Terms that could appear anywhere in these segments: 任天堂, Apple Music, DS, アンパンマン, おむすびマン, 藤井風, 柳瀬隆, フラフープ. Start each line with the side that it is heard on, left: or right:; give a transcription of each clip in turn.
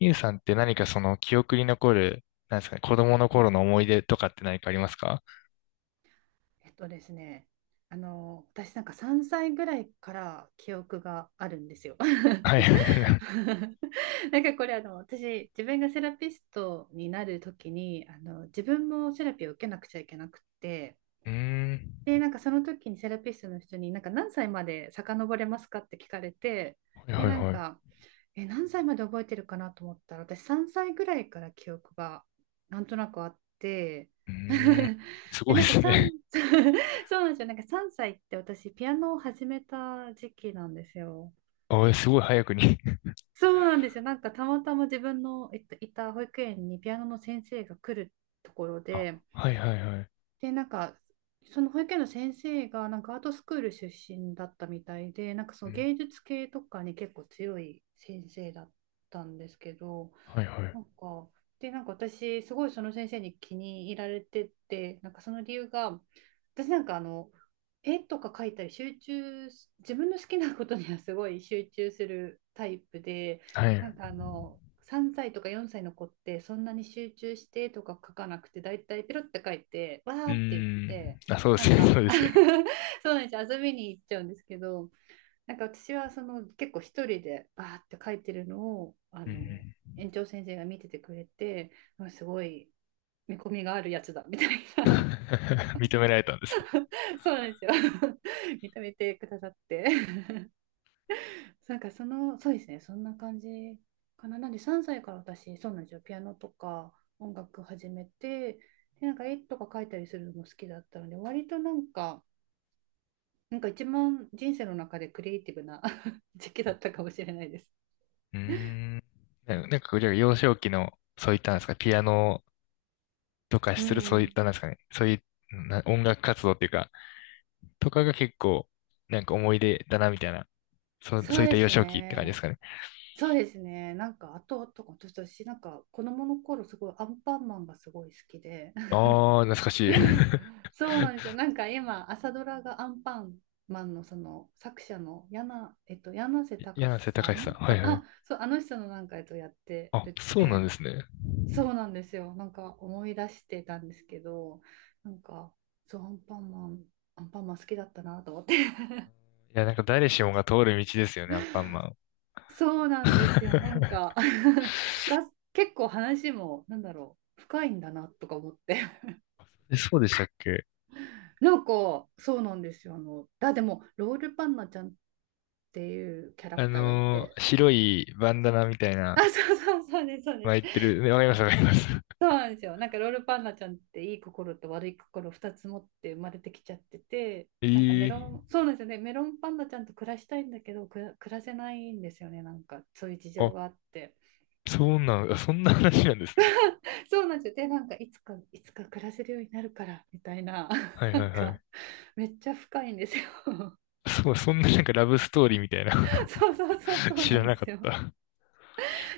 left: ゆうさんってその記憶に残る、なんですかね、子供の頃の思い出とかって何かありますか？
right: えっとですね、あの、私なんか3歳ぐらいから記憶があるんですよ。
left: はい。
right: なんかこれ私、自分がセラピストになる時に、自分もセラピーを受けなくちゃいけなくって、
left: うーん。
right: で、なんかその時にセラピストの人に、なんか何歳まで遡れますかって聞かれて、
left: はいは
right: で、
left: い
right: なん
left: はい。う
right: か、え、何歳まで覚えてるかなと思ったら、私3歳ぐらいから記憶がなんとなくあって、
left: ーん。す
right: で、
left: ごい
right: な
left: で
right: んか
left: すね。
right: 3、そうなんですよ。なんか3歳って私ピアノを始めた時期なんですよ。
left: あ、えすごい早くに。
right: そうなんですよ。なんかたまたま自分の、いた保育園にピアノの先生が来るところ
left: あ、
right: で、
left: はいはいはい。
right: で、なんかその保育園の先生がなんかアートスクール出身だったみたいで、なんかそ
left: う
right: の
left: ん。
right: 芸術系とかに結構強い先生だったんですけど、
left: はいはい。
right: なんか、で、なんか私、すごいその先生に気に入られてて、なんかその理由が、私なんか絵とか描いたり集中す、自分の好きなことにはすごい集中するタイプで、
left: はい。
right: なん
left: う
right: か3歳とか4歳の子ってそんなに集中してとか描かなくて、だいたいペロって描いて、わーって言っ
left: ーん。
right: て、
left: あ、そうで
right: なん
left: すね。
right: か
left: そうですよね。
right: そうなんですよ、遊びに行っちゃうんですけど、なんか私はその結構一人でバーって書いてるのを
left: うん
right: 園長先生が見ててくれて、あ、すごい見込みがあるやつだみたい
left: うん。
right: な。
left: 認められたんですね。
right: そうなんですよ。 認めてくださって。 なんか、その、そうですね、そんな感じかな。なんで3歳から私、そうなんですよ、ピアノとか音楽始めて、でなんか絵とか描いたりするのも好きだったので、割となんか一番人生の中でクリエイティブな 時期だったかもしれないです。
left: うーん。なんか、じゃあ幼少期の、そういったなんですか、ピアノとか
right: う
left: する、そういっ
right: ん、
left: たなんですかね、そういうな音楽活動っていうか、とかが結構、なんか思い出だな、みたいな。そう、
right: そ
left: そ
right: う
left: ういっ
right: で
left: た幼
right: す
left: 少期って感じで
right: ね。
left: すかね？
right: そうですね。なんか、あと、とか、私、なんか、子供の頃、すごい、アンパンマンがすごい好きで。
left: ああ、懐かしい。
right: そうなんですよ。なんか、今、朝ドラがアンパンマンの、その、作者の、柳瀬隆
left: 柳瀬
right: さ
left: 隆さ
right: ん、
left: ん。は
right: あ、
left: いはい。
right: あそう、あの人のなんか、やって
left: あ、
right: るっ
left: そうなん
right: て。
left: ですね。
right: そうなんですよ。なんか、思い出してたんですけど、なんか、そう、アンパンマン、アンパンマン好きだったなと思って。
left: いや、なんか誰しもが通る道ですよね、アンパンマン。
right: そうなんですよ。なんか 結構話も、なんだろう、深いんだなとか思って。
left: えそうでしたっけ？
right: なんか、そうなんですよ。でも、ロールパンナちゃんっていうキャラ
left: あ
right: クターがい
left: の
right: て。
left: ー白いバンダナみたい な、
right: あ、そうそうそうです、そうです。
left: 巻いてる。ねわかります、わかります。
right: そうなんですよ。なんか、ロールパンナちゃんっていい心と悪い心2つ持って生まれてきちゃってて、なんかメロ
left: ええ、
right: ン、そうなんですよね。メロンパンナちゃんと暮らしたいんだけど、暮らせないんですよね。なんか、そういう事情
left: あ、
right: があって。
left: そうなん、あそんな話なんですね。
right: そうなんですよ。で、なんかいつか、いつか暮らせるようになるから、みたいな。
left: はい
right: な
left: はい
right: ん
left: は
right: か、
left: い。
right: めっちゃ深いんですよ。
left: そう、そんななんかラブストーリーみたいな。
right: そうそうそう、 そう
left: 知
right: な
left: ら
right: んで
left: なか
right: す
left: っ
right: よ。
left: た。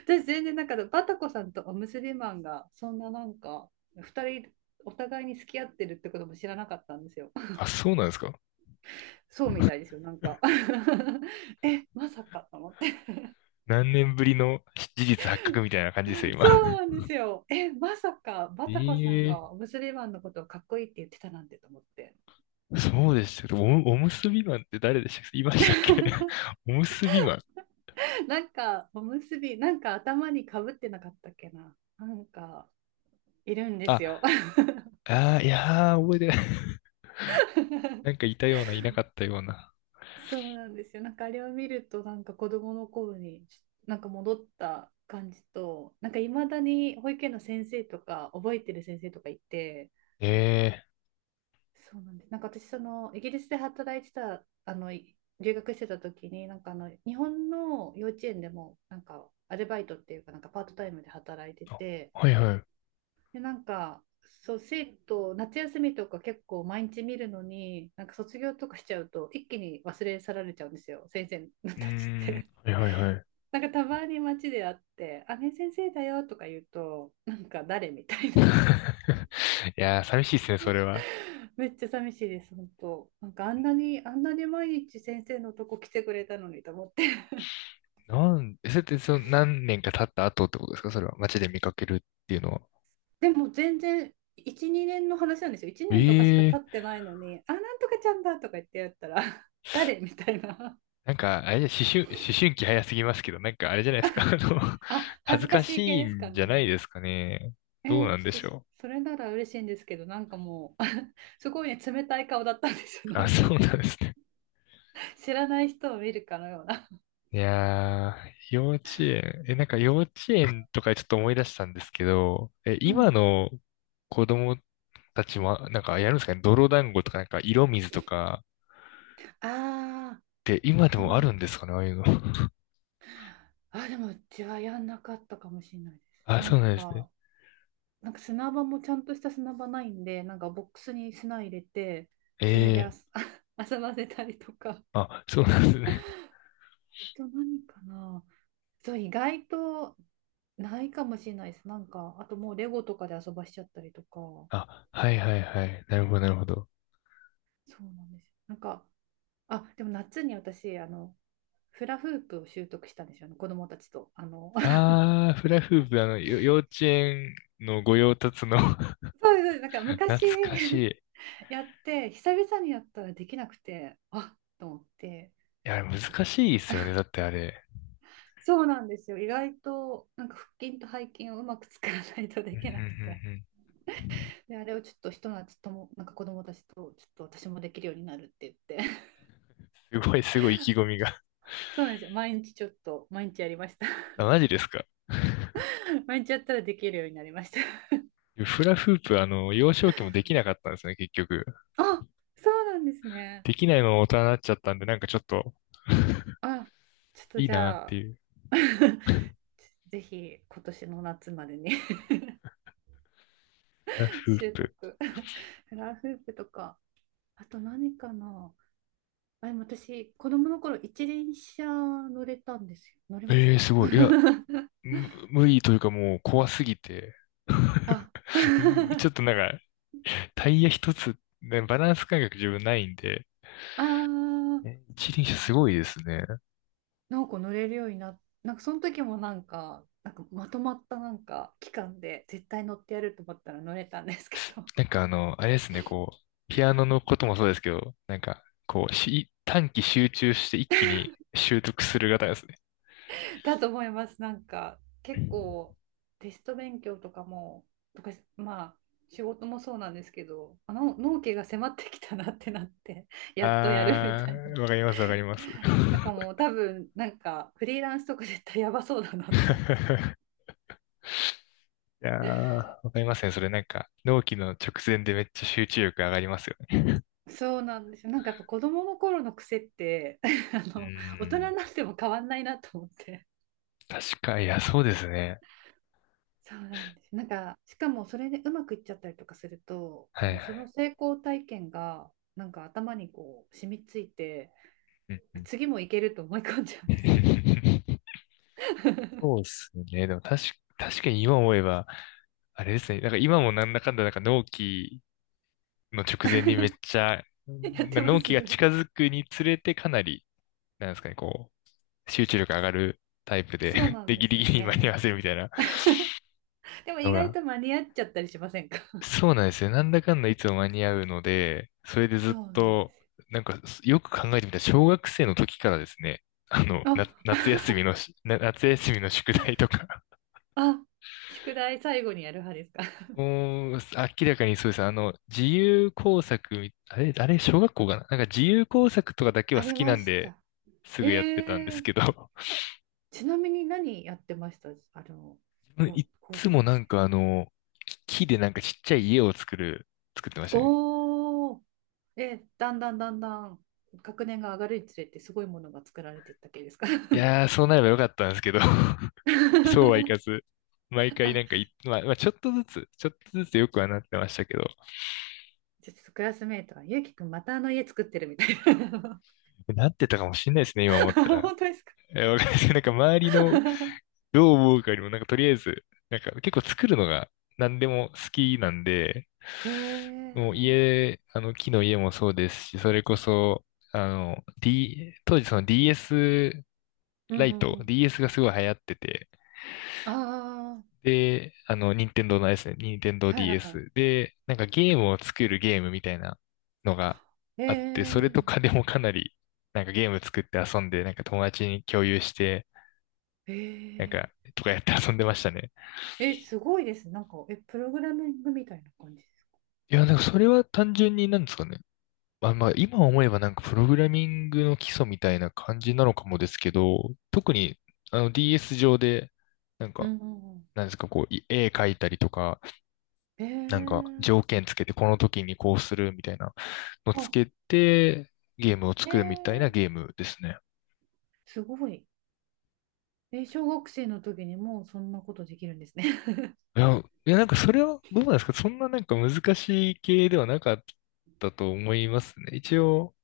right: 私、全然なんか、バタコさんとおむすびマンが、そんななんか、二人、お互いに付き合ってるってことも知らなかったんですよ。
left: あ、そうなんですか？
right: そうみたいで すよ、なんか え、まさかと思って。
left: 何年ぶりの事実発覚みたいな感じですよ、今。
right: そ うなんですよ。え、まさか、バタコさん
left: ええ、
right: がおむすびマンのことをかっこいいって言ってたなんてと思って。
left: そうでしたけど、お、おむすびマンって誰でしたっけ？いましたっけ？ おむすびマン。
right: なんか、おむすび、なんか頭にかぶってなかったっけな。なんか、いるんで
left: あ、
right: すよ。
left: あーいやー、覚えてない。なんか いたような、いなかったような。
right: そうなんですよ。なんかあれを見ると、なんか子供の頃に、なんか戻った感じと、なんかいまだに保育園の先生とか、覚えてる先生とかいて、
left: ええ、
right: そうなんです。なんか私、その、イギリスで働いてた、留学してた時に、なんか日本の幼稚園でも、なんか、アルバイトっていうか、なんかパートタイムで働いて
left: あ、
right: て、
left: はいはい。う
right: で、なんか、そう、生徒、夏休みとか結構毎日見るのに、なんか卒業とかしちゃうと、一気に忘れ去られちゃうんですよ、先生
left: ー
right: たちっ
left: ん、
right: て。
left: はいはいはい。
right: なんかたまに街で会って、あ、ねえ先生だよとか言うと、なんか誰みたい な。
left: いやー、寂しいですね、それは。
right: めっちゃ寂しいです、本当。なんかあんなに、あんなに毎日先生のとこ来てくれたのにと思って。
left: なん、えそれってその何年か経った後ってことですか、それは。街で見かけるっていうのは。
right: でも全然、1、2年の話なんですよ。1年とかしか経っ
left: ええ、
right: てないのに、あ、なんとかちゃんだとか言ってやったら、誰みたいな。
left: なんか、あれじゃ、思春期早すぎますけど、なんかあれじゃないですか、あの、
right: あ、
left: 恥
right: 恥
left: ず
right: ずか
left: か
right: し
left: し
right: い系
left: い
right: ですか
left: んじゃない
right: ね。
left: ですかね。どうな
right: ち
left: んで
right: ょっ
left: し
right: と
left: ょ
right: それなら嬉しいんですけど、なんかもう すごいね、冷たい顔だったんですよ。
left: う。
right: な
left: あ、
right: ん
left: そ
right: か
left: うなんですね。
right: 知らない人を見るかのような。
left: いやー、幼稚園、え、なんか幼稚園とかちょっと思い出したんですけど、え、
right: う
left: 今
right: ん。
left: の子供たちも、なんかやるんですかね、泥団子とか、なんか色水とか、
right: あ
left: って今で
right: ー、あ
left: もある
right: ん、
left: んですかね、ああいうの。
right: でもうちはやんなかったかもしれないです。
left: あ、
right: な
left: そう
right: ん
left: なんですね。
right: か、砂場もちゃんとした砂場ないんで、なんかボックスに砂入れて、それで
left: ええ、
right: 遊ばせたりとか。あ
left: あ、そうなんですね。
right: と何かな。そう、意外とないかもしれないです。なんか、あともうレゴとかで遊ばしちゃったりとか。
left: あ、はいはいはい。なるほど、なるほど。
right: そうなんですよ。なんか、あ、でも夏に私、フラフープを習得したんですよね、子供たちと。
left: あー、フラフープ、あの、よ幼稚園の御用達の。
right: そうです、なんか昔
left: 懐か し
right: やって、久々にやったらできなくて、あ、と思って、
left: い。いや、
right: ちょっ
left: 難
right: と、
left: しいですよね。だってあれ。
right: そうなんですよ。意外と、なんか腹筋と背筋をうまく使わないと
left: う
right: で
left: んう
right: きなくて。
left: んうんうん、
right: で、あれをちょっとひと夏とも、なんか子供たちと、ちょっと私もできるようになるって言って。
left: すごい、すごい意気込みが。
right: そうなんですよ。毎日ちょっと、毎日やりました。
left: あ、マジですか？
right: 毎日やったらできるようになりました。
left: フラフープ、あの、幼少期もできなかったんですね、結局。
right: あ、そうなんですね。
left: できないまま大人になっちゃったんで、なんかちょっと、
right: あ、ちょっと
left: いい
right: じ
left: なっ
right: ゃ
left: て
right: あ、
left: いう。
right: ぜひ今年の夏までに
left: フラ フー
right: 習
left: プ。
right: 得。フラフープとか、あと何かな。あ、でも私、子供の頃一輪車乗れたんですよ。乗れまし
left: ええー、
right: た。
left: すごい。いや、無理というかもう怖すぎて。
right: あ、
left: ちょっとなんか、タイヤ一つ、ね、バランス感覚自分ないんで、
right: あー、
left: え一輪車すごいですね。
right: なんか乗れるようになっなんかその時もなんか、まとまったなんか期間で絶対乗ってやると思ったら乗れたんですけど、
left: なんかあの、あれですね、こう、ピアノのこともそうですけど、なんか、こう、し、短期集中して一気に習得する方ですね。
right: だと思います。なんか結構テスト勉強とかも、とかまあ仕事もそうなんですけど、あの納期が迫ってきたなってなって やっとやるみ
left: あ
right: たいな。
left: ー、わかります、わかります。
right: だからもう多分なんかフリーランスとか絶対やばそうだなと思って。
left: いやー、わかりますね。それなんか、納期の直前でめっちゃ集中力上がりますよね。
right: そうなんですよ。なんかやっぱ子供の頃の癖って あ
left: うー
right: の大人
left: ん、
right: になっても変わんないなと思って。
left: 確か、いや、そうですね。
right: そうなんです。なんか、しかもそれでうまくいっちゃったりとかすると、
left: は
right: も
left: い
right: う
left: は
right: その
left: い。
right: 成功体験が、なんか頭にこう、染みついて、
left: うんうん。
right: 次もいけると思い込んじゃうんですよね。
left: そうで すね。でも確かに今思えば、あれですね。なんか今もなんだかんだなんか納期の直前にめっちゃ、
right: やっ
left: な
right: てま
left: 納
right: す。
left: 期が近 づくにつれてかなり、なんですかね、こう、集中力上がるタイプで、
right: そう なん
left: で、
right: で
left: ギ
right: す
left: リギ
right: よ
left: リに間に合わ
right: ね。
left: せるみたいな
right: でも
left: の
right: 意外
left: が。
right: と間に合っちゃったりしませんか？
left: そうなんですよ。なんだかんだいつも間に合うので、それでずっ
right: そうなんで
left: と、
right: すよ。
left: なんかよく考えてみたら小学生の時からですね、あの、
right: あ、
left: な、夏休みのし、な夏休みの宿題とか、
right: あ、宿題最後にやる派ですか？
left: もう、明らかにそうです。あの、自由工作み、あれ、あれ、小学校かな、なんか自由工作とかだけ
right: あ
left: は好
right: り
left: き
right: ま
left: なん
right: し
left: で、
right: た。
left: す
right: え
left: ぐやってたんです
right: ー、
left: けど、
right: ちなみに何やってました、こ
left: い
right: う
left: っ
right: 工
left: つ
right: 作
left: もな
right: 系。
left: んかあの、木でなんかちっちゃい家を作る、作ってましたね。
right: お、で、だんだんだんだん学年が上がるにつれてすごいものが作られてったけですか？
left: いやー、そうなればよかったんですけど、そうはいか ず、毎回
right: あ、
left: なんかい、まあ、まあ、ちょっとずつ、ちょっとずつよくはなってましたけど、
right: ちょっとクラスメイトが、ゆうきくんまたあの家作ってるみたいな。
left: なってたかもしれないですね、今思った ら。
right: 本当ですか？
left: え、わかんないです。なんか周りの どう思うかよりも、なんかとりあえず、なんか結構作るのが何でも好きなんで、
right: え
left: もう
right: ー、
left: 家、あの木の家もそうですし、それこそ、当時その DS
right: う
left: ラ
right: んう
left: イト、
right: んうん。
left: DS がすごい流行ってて、
right: あ
left: で、あの、任天堂のあれですね、任天堂
right: あ、はいはいは
left: DS で、なんかゲームを作るゲームみたいなのが
right: い。
left: あって、それと
right: え
left: かでもかなり、なんかゲーム作って遊んで、なんか友達に共有して、
right: ー、
left: なんか、
right: え
left: とかやって遊んでましたね。
right: ー、え、すごいです。なんか、え、プログラミングみたいな感じですか？
left: いや、なんかそれは単純になんですかね。まあまあ、今思えばなんかプログラミングの基礎みたいな感じなのかもですけど、特にあの DS 上で、なん
right: う
left: か、
right: んうんうん。
left: なんですか、こう、い絵描いたりとか、
right: え
left: なんか
right: ー、
left: 条件つけてこの時にこうするみたいなのつ
right: あ、
left: けて、ゲームを
right: えー、
left: 作るみたいなゲームですね。
right: すごい。え、小学生の時にもうそんなことできるんですね。
left: いやなんかそれはどうなんですか、そんななんか難しい系ではなかったと思いますね。一応、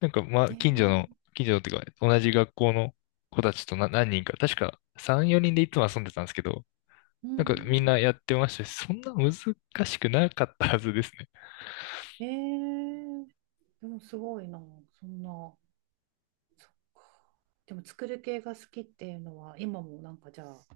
left: なんか、まあ、
right: ええ、
left: 近所のっていうか、同じ学校の子たちとな何人か、確か3、4人でいつも遊んでたんですけど、
right: う
left: なんかみん
right: ん。
left: なやってましたし、そんな難しくなかったはずですね。
right: ええ、でもすごいな、そんな、そっか。でも作る系が好きっていうのは、今もなんかじゃあ、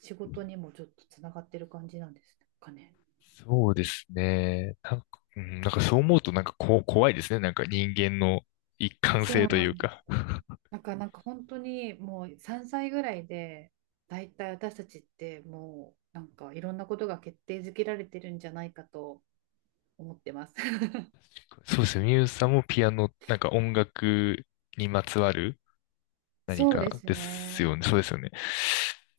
right: 仕事にもちょっとつながってる感じなんですかね？
left: そうですね。なんか、うん、なんかそう思うとなんかこ、怖いですね。なんか人間の一貫
right: そ
left: 性
right: う
left: とい
right: な
left: う
right: んで
left: か。
right: すよ。なんか、本当にもう3歳ぐらいで、だいたい私たちってもう、なんかいろんなことが決定づけられてるんじゃないかと思ってます。
left: そうですね。ミュウさんもピアノ、なんか音楽にまつわる何
right: そうで
left: か
right: す
left: ですよ
right: ね。
left: ね。そうですよね。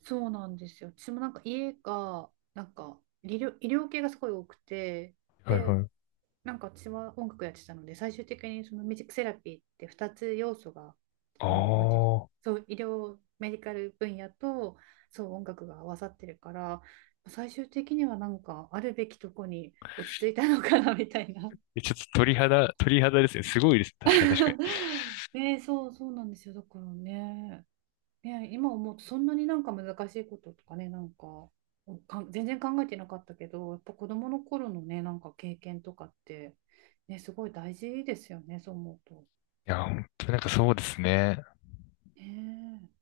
right: そうなんですよ。私もなんか家が、なんか医療系がすごい多くて、
left: はい
right: で、
left: はい。
right: なんか私は音楽やってたので、最終的にそのミュージックセラピーって2つ要素が、
left: あ
right: なんていうんですか、
left: あ。
right: そう、医療、メディカル分野と、そう、音楽が合わさってるから、最終的にはなんかあるべきとこに落ち着いたのかなみたいな。
left: えちょっと鳥肌ですね。すごいです。確かに。い
right: ね、そう、そうなんですよ。だからね、ね、今思うとそんなになんか難しいこととかね、なんか、全然考えてなかったけど、やっぱ子供の頃のね、なんか経験とかって、ね、すごい大事ですよね、そう思うと。
left: や、本当になんかそうですね。
right: ねえ